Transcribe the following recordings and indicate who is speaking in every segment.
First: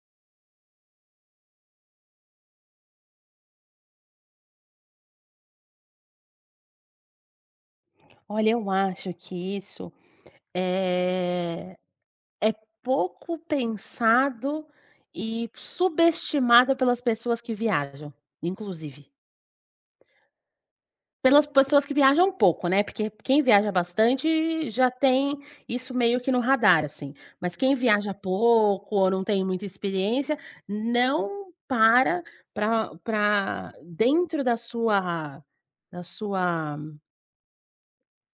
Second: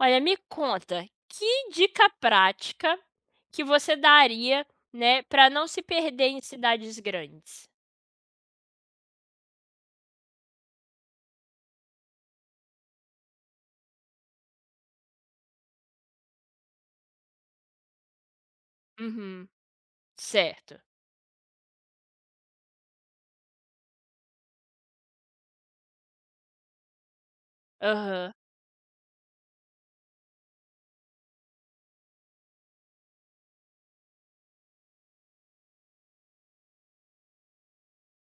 Speaker 1: Olha, me conta, que dica prática que você daria, né, para não se perder em cidades grandes?
Speaker 2: Olha, eu acho que isso é é pouco pensado e subestimado pelas pessoas que viajam, inclusive.
Speaker 1: Uhum, certo.
Speaker 2: Pelas pessoas que viajam pouco, né, porque quem viaja bastante já tem isso meio que no radar, assim. Mas quem viaja
Speaker 1: Aham.
Speaker 2: pouco ou não tem muita experiência, não para dentro da sua da sua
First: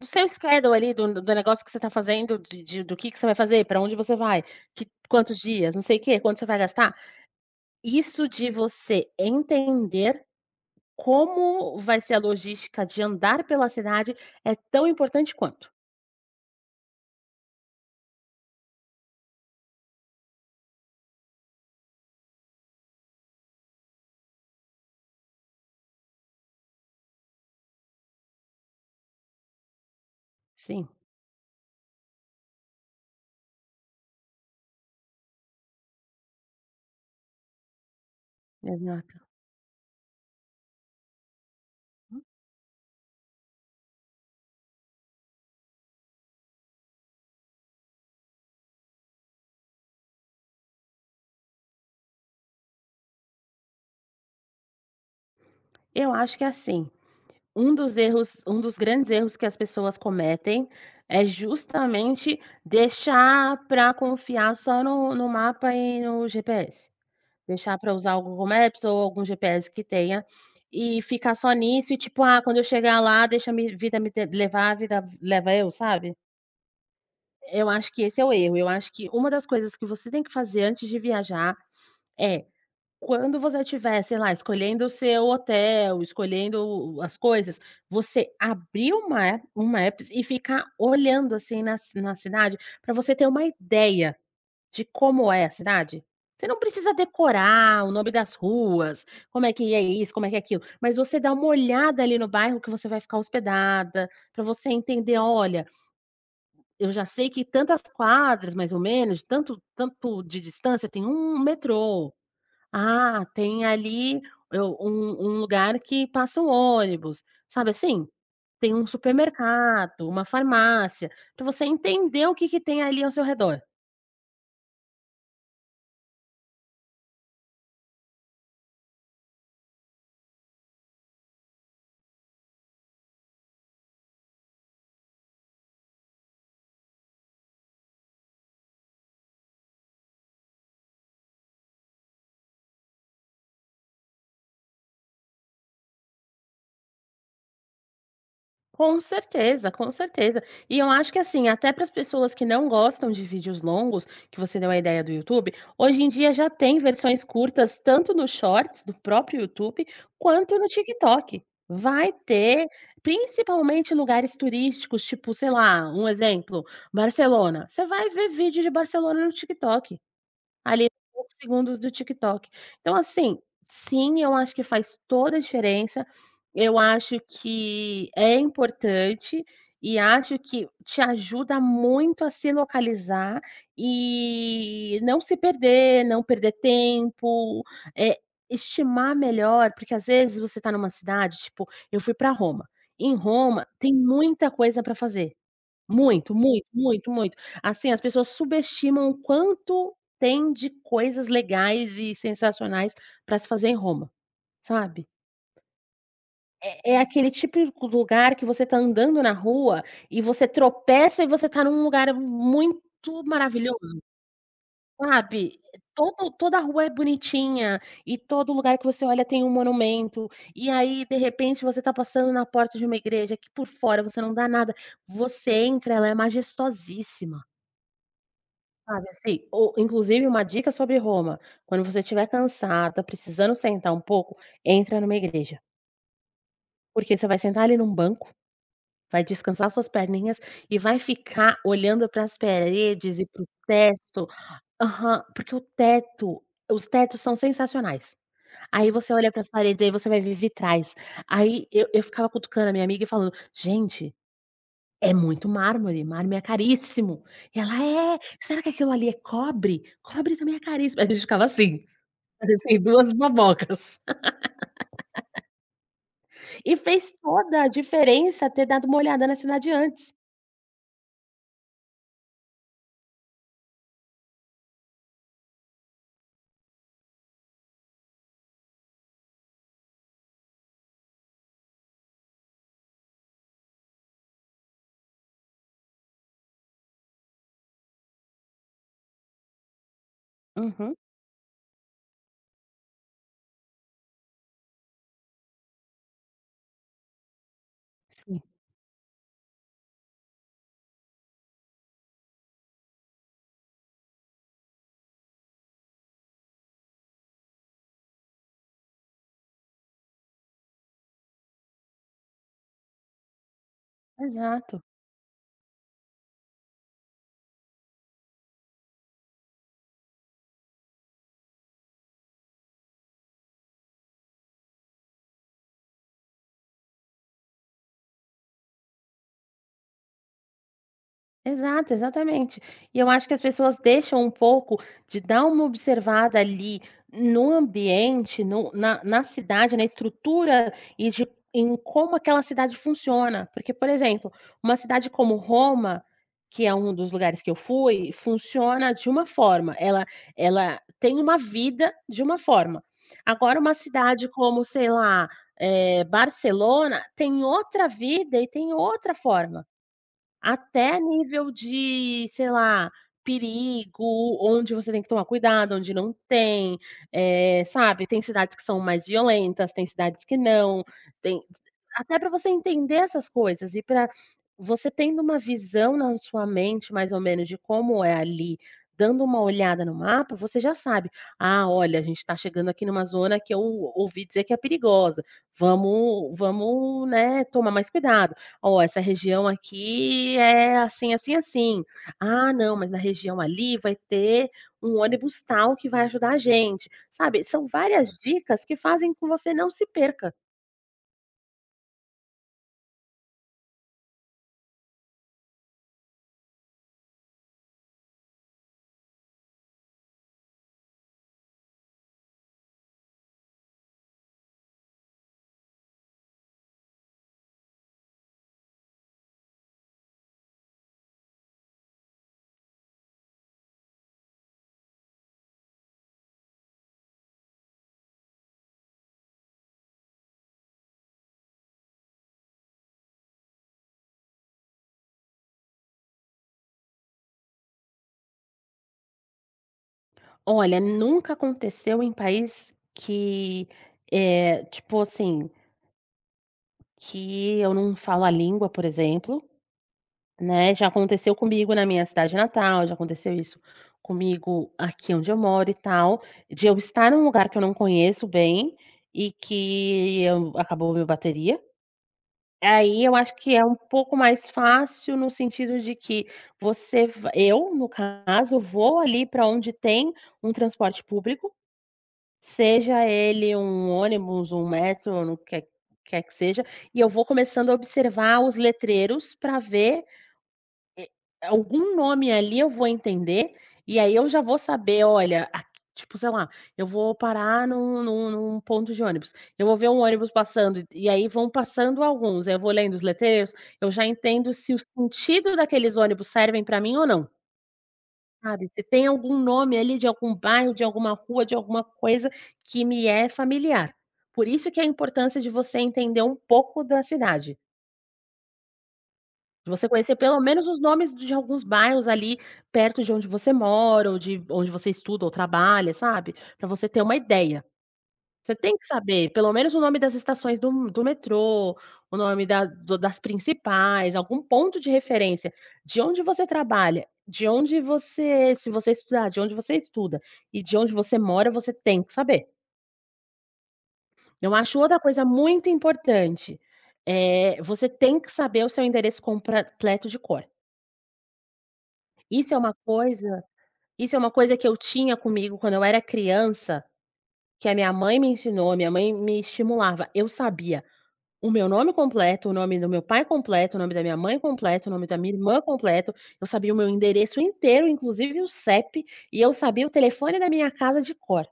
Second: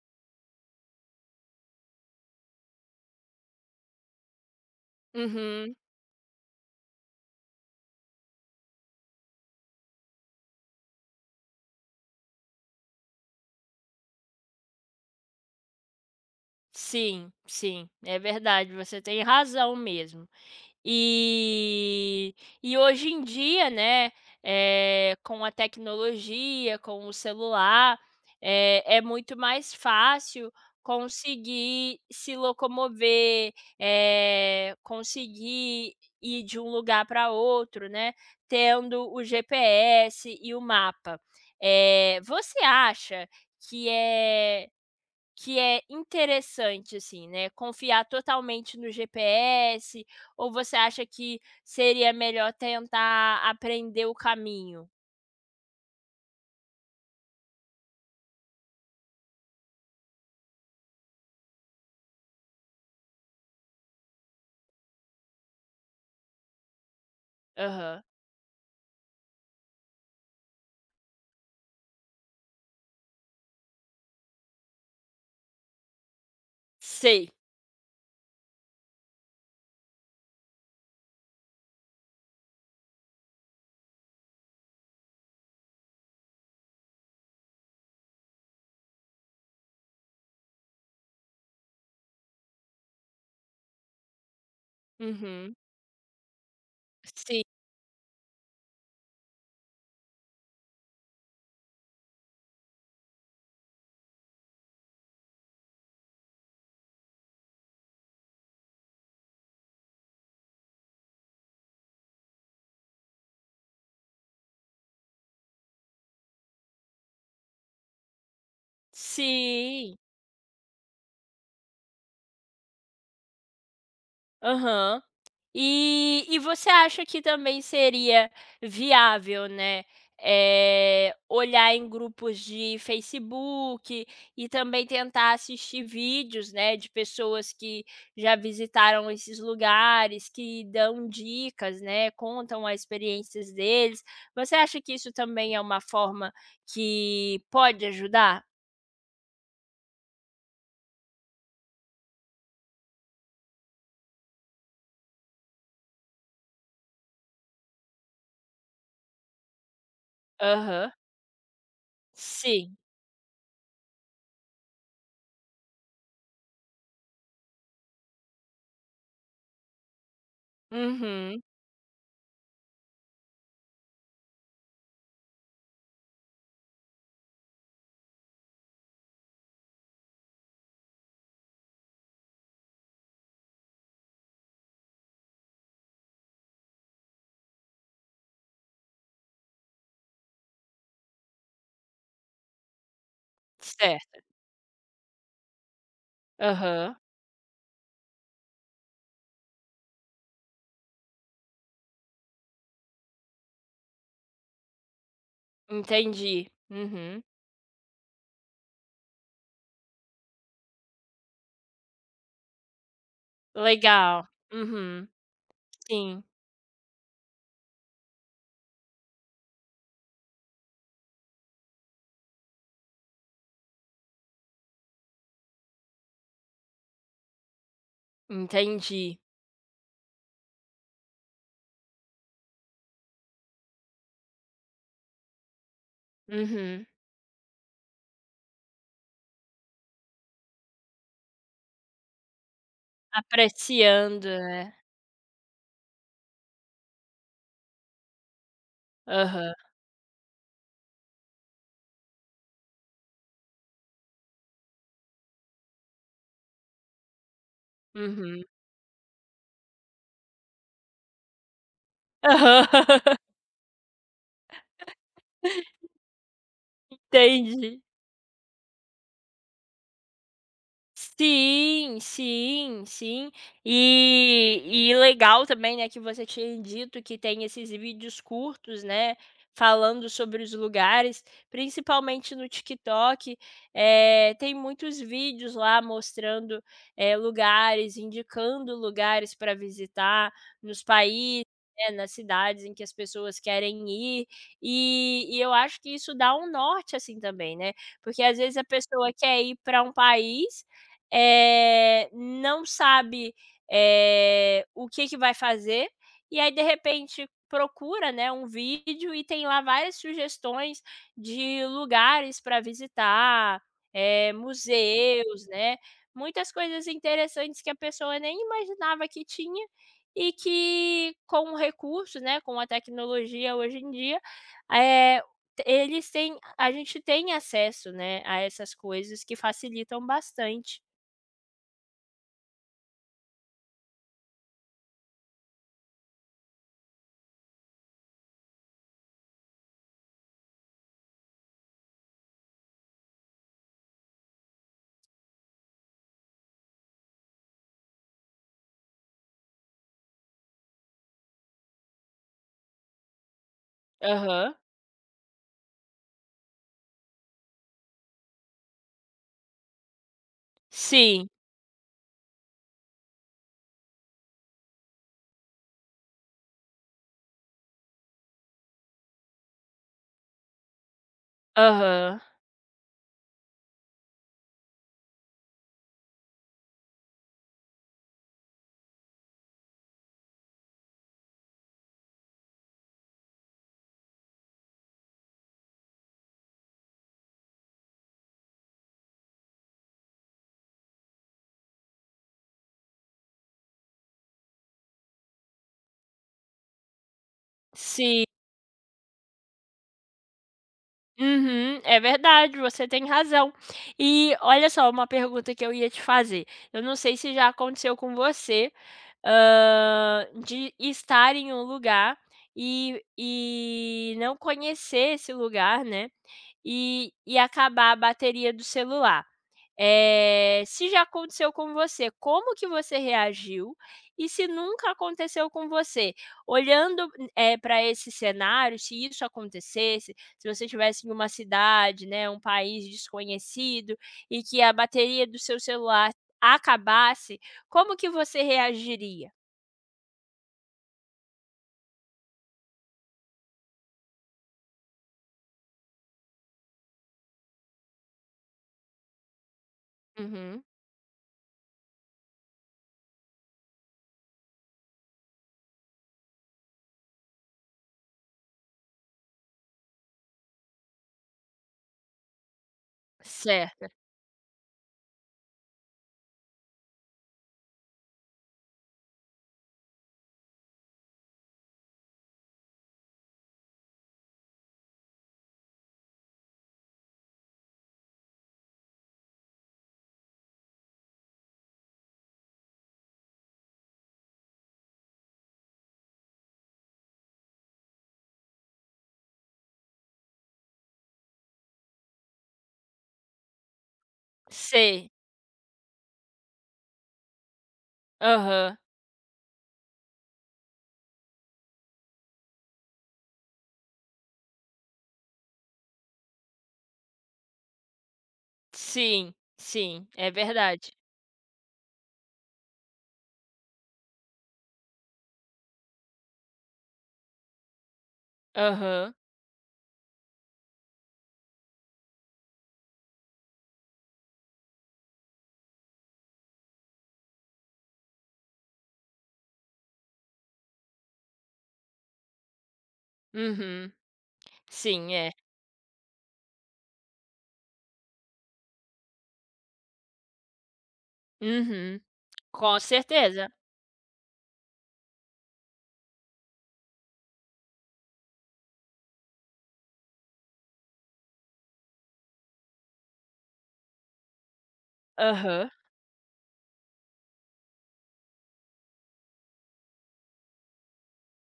Speaker 2: Do seu schedule ali, do negócio que você está fazendo, de do que você vai fazer, para onde você vai, que quantos
Speaker 1: Uhum.
Speaker 2: dias, não sei o quê, quanto você vai gastar. Isso de você entender como vai ser a logística de andar pela cidade é tão importante quanto.
Speaker 1: Sim, sim, é verdade, você tem razão mesmo. E e hoje em dia, né, com a tecnologia, com o celular, é muito mais fácil
Speaker 2: Sim,
Speaker 1: conseguir se locomover, conseguir ir de um lugar para outro, né, tendo
Speaker 2: exato.
Speaker 1: o GPS e o mapa. Você acha que é que é interessante, assim, né, confiar totalmente no GPS ou você acha que seria melhor tentar aprender o caminho?
Speaker 2: Eu acho que, é assim, um dos erros um dos grandes erros que as pessoas cometem é justamente deixar para confiar só no mapa e no GPS. Deixar para
Speaker 1: Aham.
Speaker 2: usar o Google Maps ou algum GPS que tenha e ficar só nisso e, tipo: "Ah, quando eu chegar lá, deixa a mi vida me te levar, a vida leva eu", sabe?
Speaker 1: Sei.
Speaker 2: Eu acho que esse é o erro. Eu acho que uma das coisas que você tem que fazer antes de viajar é quando você estiver, sei lá, escolhendo o seu hotel, escolhendo as coisas, você abrir uma a um Maps e ficar olhando, assim, na cidade, para você ter uma ideia de como é a
Speaker 1: Uhum.
Speaker 2: cidade. Você não precisa
Speaker 1: Sim.
Speaker 2: decorar o nome das ruas, como é que é isso, como é que é aquilo, mas você dá uma olhada ali no bairro que você vai ficar hospedada, para você entender: "Olha, eu já sei que tantas quadras, mais ou menos, tanto tanto de distância tem um metrô, ah, tem ali eu um um lugar que passa um ônibus, sabe assim? Tem um
Speaker 1: Sim.
Speaker 2: supermercado, uma farmácia, para você entender o que que tem ali ao seu redor.
Speaker 1: Aham. E você acha que também seria viável, né, olhar em grupos de Facebook e também tentar assistir vídeos, né, de pessoas que já visitaram esses lugares, que dão dicas, né, contam as experiências deles. Você acha que isso também é uma forma que pode ajudar?
Speaker 2: Com certeza, com certeza. E eu acho que assim, até para as pessoas que não gostam de vídeos longos, que você deu a ideia do YouTube, hoje em dia já tem versões curtas tanto no Shorts do próprio YouTube, quanto no
Speaker 1: Aham.
Speaker 2: TikTok. Vai ter,
Speaker 1: Sim.
Speaker 2: principalmente em lugares turísticos, tipo, sei lá, um exemplo, Barcelona. Você vai ver vídeo de Barcelona no TikTok. Ali, poucos
Speaker 1: Uhum.
Speaker 2: segundos do TikTok. Então assim, sim, eu acho que faz toda a diferença, eu acho que é importante, e acho que te ajuda muito a se localizar e não se perder, não perder tempo, eh, estimar melhor, porque às vezes você está numa cidade, tipo, eu fui para Roma, em Roma tem
Speaker 1: Certo.
Speaker 2: muita coisa para fazer. Muito, muito,
Speaker 1: Aham.
Speaker 2: muito, muito. Assim, as pessoas subestimam o quanto tem de coisas legais e sensacionais para se fazer em Roma, sabe.
Speaker 1: Entendi.
Speaker 2: É
Speaker 1: Uhum.
Speaker 2: aquele típico lugar que você tá andando na rua e você tropeça e você tá num lugar muito maravilhoso,
Speaker 1: Legal. Uhum.
Speaker 2: sabe.
Speaker 1: Sim,
Speaker 2: Todo Toda rua é bonitinha e todo lugar que você olha tem um monumento, e aí, de repente, você tá passando na porta de uma igreja que por fora você não dá nada, você entra, ela é majestosíssima. Sabe,
Speaker 1: entendi.
Speaker 2: assim, ou inclusive uma dica sobre Roma, quando você estiver cansada, precisando sentar um pouco, entra numa igreja,
Speaker 1: Uhum.
Speaker 2: porque você vai sentar ali num banco, vai descansar suas perninhas e vai ficar olhando para as paredes e para o teto
Speaker 1: Apreciando, né.
Speaker 2: aham, porque o teto os tetos são sensacionais. Aí você olha para as
Speaker 1: Aham.
Speaker 2: paredes, aí você vai ver vitrais. Aí eu ficava cutucando a minha amiga e falando: "Gente, é muito mármore, mármore é caríssimo". E ela: "É,
Speaker 1: Uhum.
Speaker 2: será que aquilo ali é cobre? Cobre também é caríssimo". A gente ficava assim, parecendo
Speaker 1: Aham.
Speaker 2: 2 babocas. E fez toda a
Speaker 1: Entendi.
Speaker 2: diferença ter dado uma olhada na cidade antes.
Speaker 1: Sim, sim, sim. E e legal também, né, que você tinha dito que tem esses vídeos curtos, né, falando sobre os lugares, principalmente no TikTok, tem muitos vídeos lá mostrando, lugares, indicando lugares para visitar nos
Speaker 2: Uhum,
Speaker 1: países, né, nas cidades em que as pessoas querem ir, e eu acho que isso dá um norte, assim, também, né, porque às
Speaker 2: sim,
Speaker 1: vezes a pessoa quer ir para um país não sabe, o que que vai fazer, e aí de repente procura, né, um vídeo e tem lá várias sugestões de lugares para visitar,
Speaker 2: exato.
Speaker 1: museus, né, muitas coisas interessantes que a pessoa nem imaginava que tinha e que com o recurso, né, com a tecnologia hoje em dia, eh, eles têm a gente tem acesso, né, a essas coisas que facilitam bastante.
Speaker 2: Exato, exatamente. E eu acho que as pessoas deixam um pouco de dar uma observada ali no ambiente, no na na cidade, na estrutura e de em como aquela cidade funciona. Porque, por exemplo, uma cidade como Roma, que é um dos lugares que eu fui, funciona de uma forma, ela tem uma vida de uma forma. Agora uma cidade
Speaker 1: Aham.
Speaker 2: como, sei lá, Barcelona tem outra vida e tem outra forma. Até
Speaker 1: Sim.
Speaker 2: nível de, sei lá, perigo, onde você tem que tomar cuidado, onde não tem, sabe, tem cidades que são mais violentas, tem cidades que não, tem até
Speaker 1: Aham.
Speaker 2: para você entender essas coisas e para você tendo uma visão na sua mente mais ou menos de como é ali, dando uma olhada no mapa, você já sabe: "Ah, olha, a gente está chegando aqui numa zona que eu ouvi dizer que é perigosa, vamos, né, tomar mais cuidado". "Ó, essa região aqui é assim, assim, assim. Ah, não, mas na região ali vai ter um ônibus tal que vai ajudar a gente", sabe, são várias
Speaker 1: Sim.
Speaker 2: dicas que fazem com que você não se perca.
Speaker 1: Uhum. É verdade, você tem razão. E olha só, uma pergunta que eu ia te fazer. Eu não sei se já aconteceu com você, de estar em um lugar e não conhecer esse lugar, né, e acabar a bateria do celular. Se já aconteceu com você, como que você reagiu? E se nunca aconteceu com você, olhando, para esse cenário, se isso acontecesse, se você estivesse em uma cidade, né, um país desconhecido e que a bateria do seu celular acabasse, como que você reagiria?
Speaker 2: Olha, nunca aconteceu em país que, é tipo assim, que eu não falo a língua, por exemplo,
Speaker 1: Uhum.
Speaker 2: Né, já aconteceu comigo na minha cidade natal, já aconteceu isso comigo aqui onde eu moro e tal, de eu estar num lugar que eu não conheço bem e que eu acabou a minha bateria. Aí eu acho que é um
Speaker 1: Certo,
Speaker 2: pouco mais fácil no sentido de que você va eu, no caso, vou ali para onde tem um transporte público, seja ele um ônibus, um metrô, no que quer que seja, e eu vou começando a observar os letreiros para ver Algum nome ali eu vou entender, e aí eu já vou saber, olha, a tipo, sei lá, eu vou parar num ponto de ônibus, eu vou ver um ônibus passando, e aí vão passando alguns, eu vou lendo os letreiros, eu já entendo se o
Speaker 1: sei.
Speaker 2: sentido daqueles ônibus servem para mim ou não, sabe.
Speaker 1: Aham.
Speaker 2: Se tem algum nome ali de algum bairro, de alguma rua, de alguma coisa que me é familiar. Por isso que é a importância de você entender um pouco da cidade.
Speaker 1: Sim,
Speaker 2: Você
Speaker 1: sim,
Speaker 2: conhecer
Speaker 1: é
Speaker 2: pelo menos os
Speaker 1: verdade.
Speaker 2: nomes de alguns bairros ali perto de onde você mora ou de onde você estuda ou trabalha, sabe, Para você ter uma ideia. Você tem que
Speaker 1: Aham.
Speaker 2: saber pelo menos o nome das estações do metrô, o nome da do das principais, algum ponto de referência de onde você trabalha, de onde você se você estudar, de onde você estuda e de onde você mora, você tem que saber.
Speaker 1: Uhum.
Speaker 2: Eu acho outra
Speaker 1: Sim,
Speaker 2: coisa
Speaker 1: é.
Speaker 2: muito importante, você tem que saber o seu endereço completo de cor.
Speaker 1: Uhum.
Speaker 2: Isso é uma
Speaker 1: Com
Speaker 2: coisa
Speaker 1: certeza.
Speaker 2: isso é uma coisa que eu tinha comigo quando eu era criança, que a minha mãe me ensinou, minha mãe me estimulava. Eu sabia o meu nome completo, o nome do meu pai completo, o nome da minha mãe completo, o nome da minha irmã
Speaker 1: Aham.
Speaker 2: completo, eu sabia o meu endereço inteiro, inclusive o CEP, e eu sabia o telefone da minha casa de cor.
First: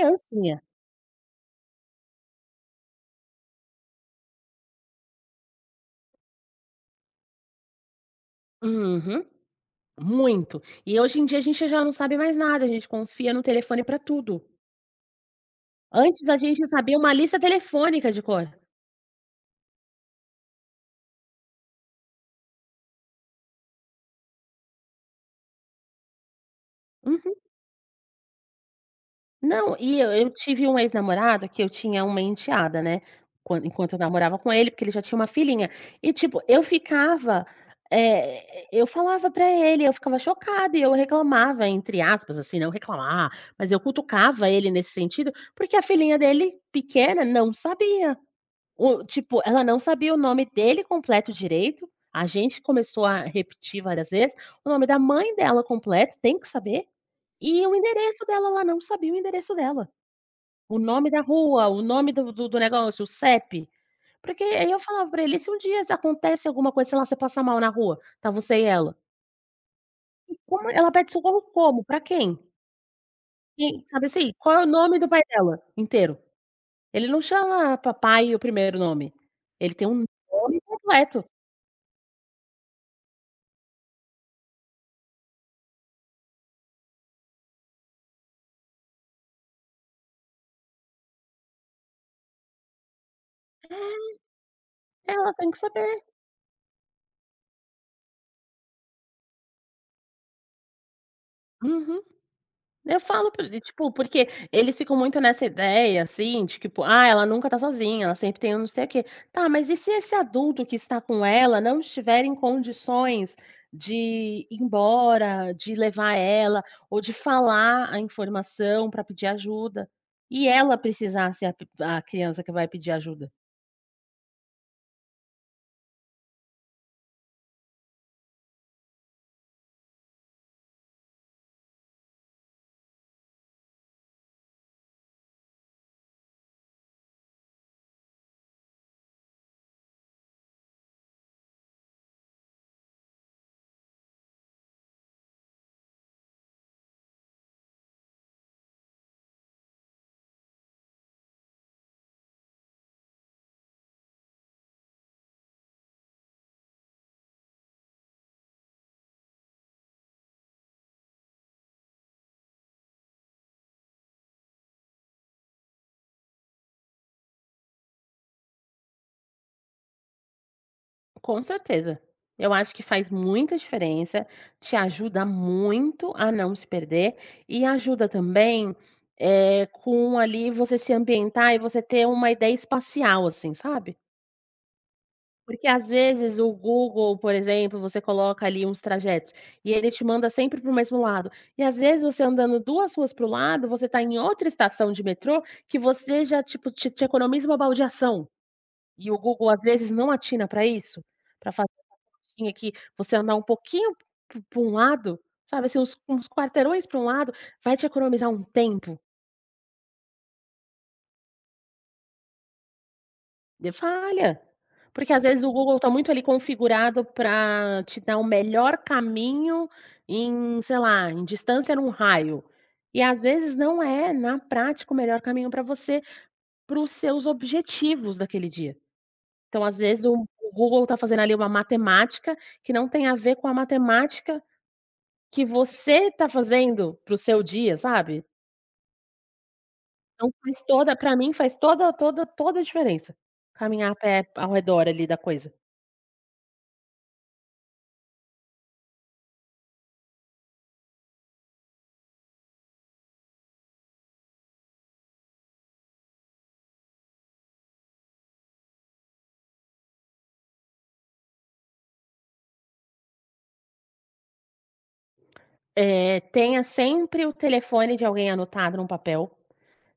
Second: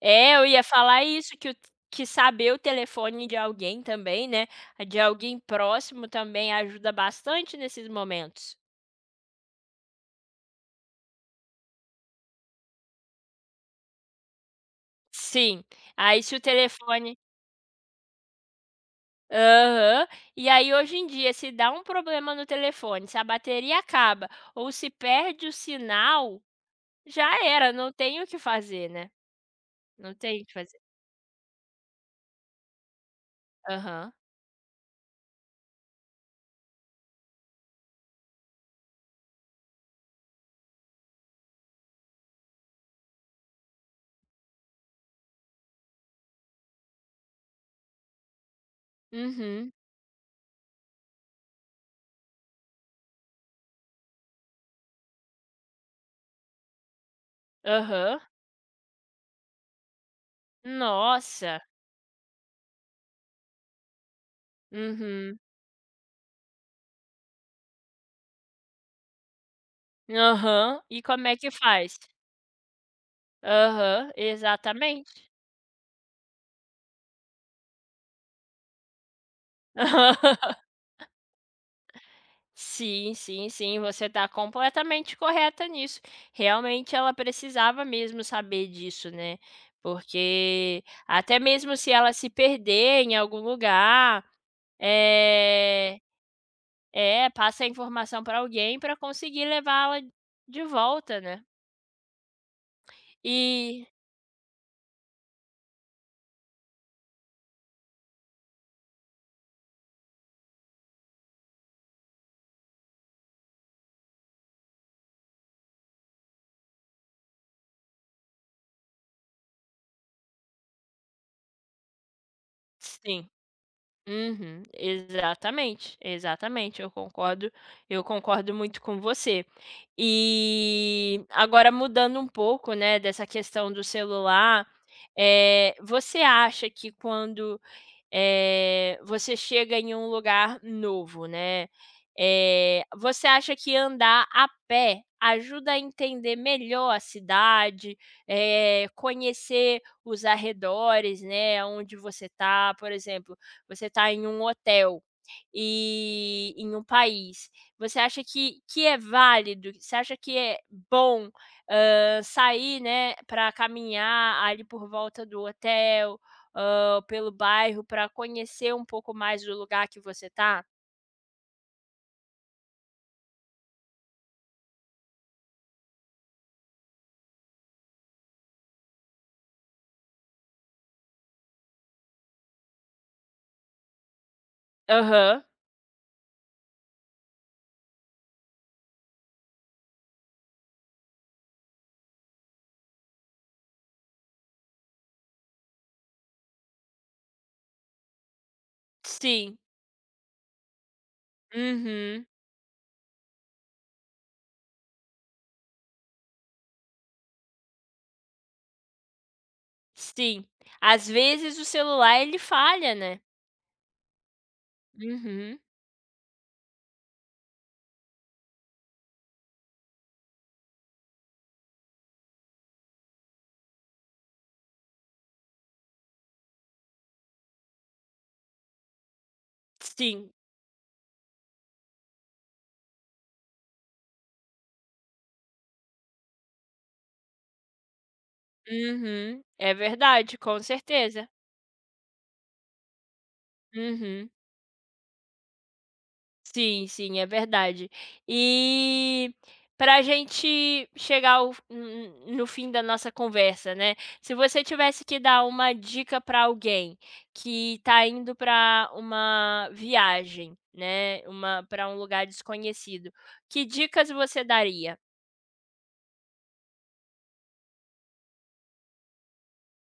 Speaker 1: É, eu ia falar isso, que saber o telefone de alguém também, né, de alguém próximo também ajuda bastante nesses momentos.
Speaker 2: Uhum, muito. E hoje em dia a gente já não sabe mais nada, a gente confia no telefone para tudo.
Speaker 1: Sim, aí
Speaker 2: Antes
Speaker 1: se
Speaker 2: a
Speaker 1: o
Speaker 2: gente sabia uma
Speaker 1: telefone
Speaker 2: lista telefônica de cor.
Speaker 1: aham. E aí hoje em dia se dá um problema no telefone, se a bateria acaba ou se perde o sinal, já era, não tem o que fazer, né,
Speaker 2: Não, e eu
Speaker 1: não
Speaker 2: eu
Speaker 1: tem o que
Speaker 2: tive
Speaker 1: fazer.
Speaker 2: um ex-namorado que eu tinha uma enteada, né, quan enquanto eu
Speaker 1: Aham.
Speaker 2: namorava com ele, porque ele já tinha uma filhinha. E, tipo, eu ficava, eu falava pra ele, eu ficava chocada e eu reclamava, entre aspas, assim, não reclamar, mas eu cutucava ele nesse sentido, porque a filhinha dele, pequena, não sabia. O Tipo, ela
Speaker 1: Uhum.
Speaker 2: não sabia o nome dele completo direito, a gente começou a repetir várias vezes, o nome da mãe dela completo, tem que saber, e o
Speaker 1: Aham.
Speaker 2: endereço dela, ela não sabia o endereço dela. O nome da
Speaker 1: Nossa.
Speaker 2: rua, o nome do negócio, o CEP, porque aí eu falava pra ele:
Speaker 1: Uhum.
Speaker 2: "E se um dia acontece alguma coisa, sei lá, você passa mal na rua, tá você e ela, como
Speaker 1: Aham.
Speaker 2: ela
Speaker 1: E
Speaker 2: pede
Speaker 1: como é
Speaker 2: socorro
Speaker 1: que
Speaker 2: como?
Speaker 1: faz?
Speaker 2: Pra quem? Quem?" Sabe
Speaker 1: Aham,
Speaker 2: assim, qual é o nome do pai
Speaker 1: exatamente.
Speaker 2: dela inteiro? Ele não chama papai e o primeiro nome, ele tem um nome completo.
Speaker 1: Sim, sim, sim, você está completamente correta nisso. Realmente ela precisava mesmo saber disso, né, porque até mesmo se ela se perder em algum lugar,
Speaker 2: Ela tem que
Speaker 1: eh
Speaker 2: saber.
Speaker 1: é, passa a informação para alguém para conseguir levá-la de volta, né.
Speaker 2: Uhum. Eu falo pra ele,
Speaker 1: E
Speaker 2: tipo, porque eles ficam muito nessa ideia, assim, de tipo: "Ah, ela nunca tá sozinha, ela sempre tem um não sei o quê". Tá, mas e se esse adulto que está com ela não estiver em condições de ir embora, de levar ela ou de falar a informação para pedir ajuda, e ela precisar ser a criança que vai pedir
Speaker 1: sim.
Speaker 2: ajuda?
Speaker 1: Uhum, exatamente, exatamente, eu concordo muito com você. E agora mudando um pouco, né, dessa questão do celular, você acha que quando você chega em um lugar novo, né. Você acha que andar a pé ajuda a entender melhor a cidade, conhecer os arredores, né, onde você está? Por exemplo, você está em um hotel, e em um país, você acha que é válido? Você acha que é bom, sair, né, para caminhar ali por volta do hotel, pelo bairro para conhecer um pouco mais do lugar que você tá?
Speaker 2: Com certeza. Eu acho que faz muita diferença, te ajuda muito a não se perder e ajuda também, com ali você se ambientar e você ter uma ideia espacial, assim, sabe.
Speaker 1: Aham,
Speaker 2: Porque às vezes o Google, por exemplo, você coloca ali uns trajetos e ele te manda sempre para o mesmo lado. E às vezes você andando 2 ruas para o lado, você está em outra estação de metrô que você já, tipo, te economiza uma baldeação. E o Google
Speaker 1: sim.
Speaker 2: às vezes não atina para isso, para
Speaker 1: Uhum,
Speaker 2: tinha que você andar um pouquinho para um lado, sabe, assim, uns quarteirões para um lado, vai te economizar um tempo.
Speaker 1: sim. Às vezes o celular ele falha, né.
Speaker 2: De falha, porque às vezes o
Speaker 1: Uhum,
Speaker 2: Google está muito ali configurado para te dar o melhor caminho em, sei lá, em distância num raio. E às vezes não é, na prática, o melhor caminho para você, para os seus objetivos daquele dia. Então, às vezes, o
Speaker 1: sim.
Speaker 2: o Google está fazendo ali uma matemática que não tem a ver com a matemática Que você tá fazendo para o seu dia, sabe.
Speaker 1: Uhum, é
Speaker 2: Então
Speaker 1: verdade, com
Speaker 2: faz toda pra
Speaker 1: certeza.
Speaker 2: mim faz toda toda toda a diferença, caminhar a pé
Speaker 1: Uhum.
Speaker 2: ao redor ali da coisa.
Speaker 1: Sim, sim, é verdade. E para a gente chegar ao n n no fim da nossa conversa, né, se você tivesse que dar uma dica para alguém que está indo para uma viagem, né, uma para um lugar desconhecido, que dicas você daria?
Speaker 2: Tenha sempre o telefone de alguém anotado num papel,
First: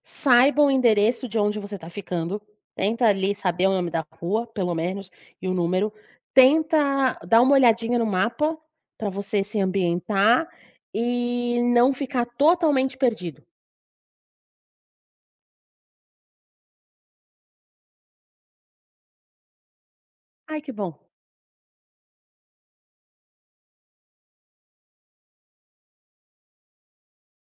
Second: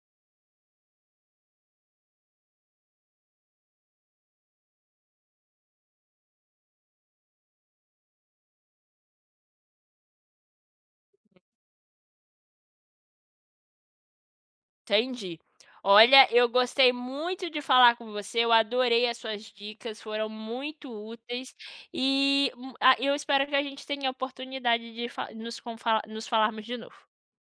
Speaker 2: saiba o endereço de onde você tá ficando, tenta ali saber o nome da rua, pelo menos, e o número, tenta dar uma olhadinha no mapa, pra você se ambientar e não ficar totalmente perdido.
Speaker 1: Entendi. Olha, eu gostei muito de falar com você, eu adorei as suas dicas, foram
Speaker 2: Ai que
Speaker 1: muito
Speaker 2: bom.
Speaker 1: úteis e, eu espero que a gente tenha a oportunidade de fa nos confa nos falarmos de novo.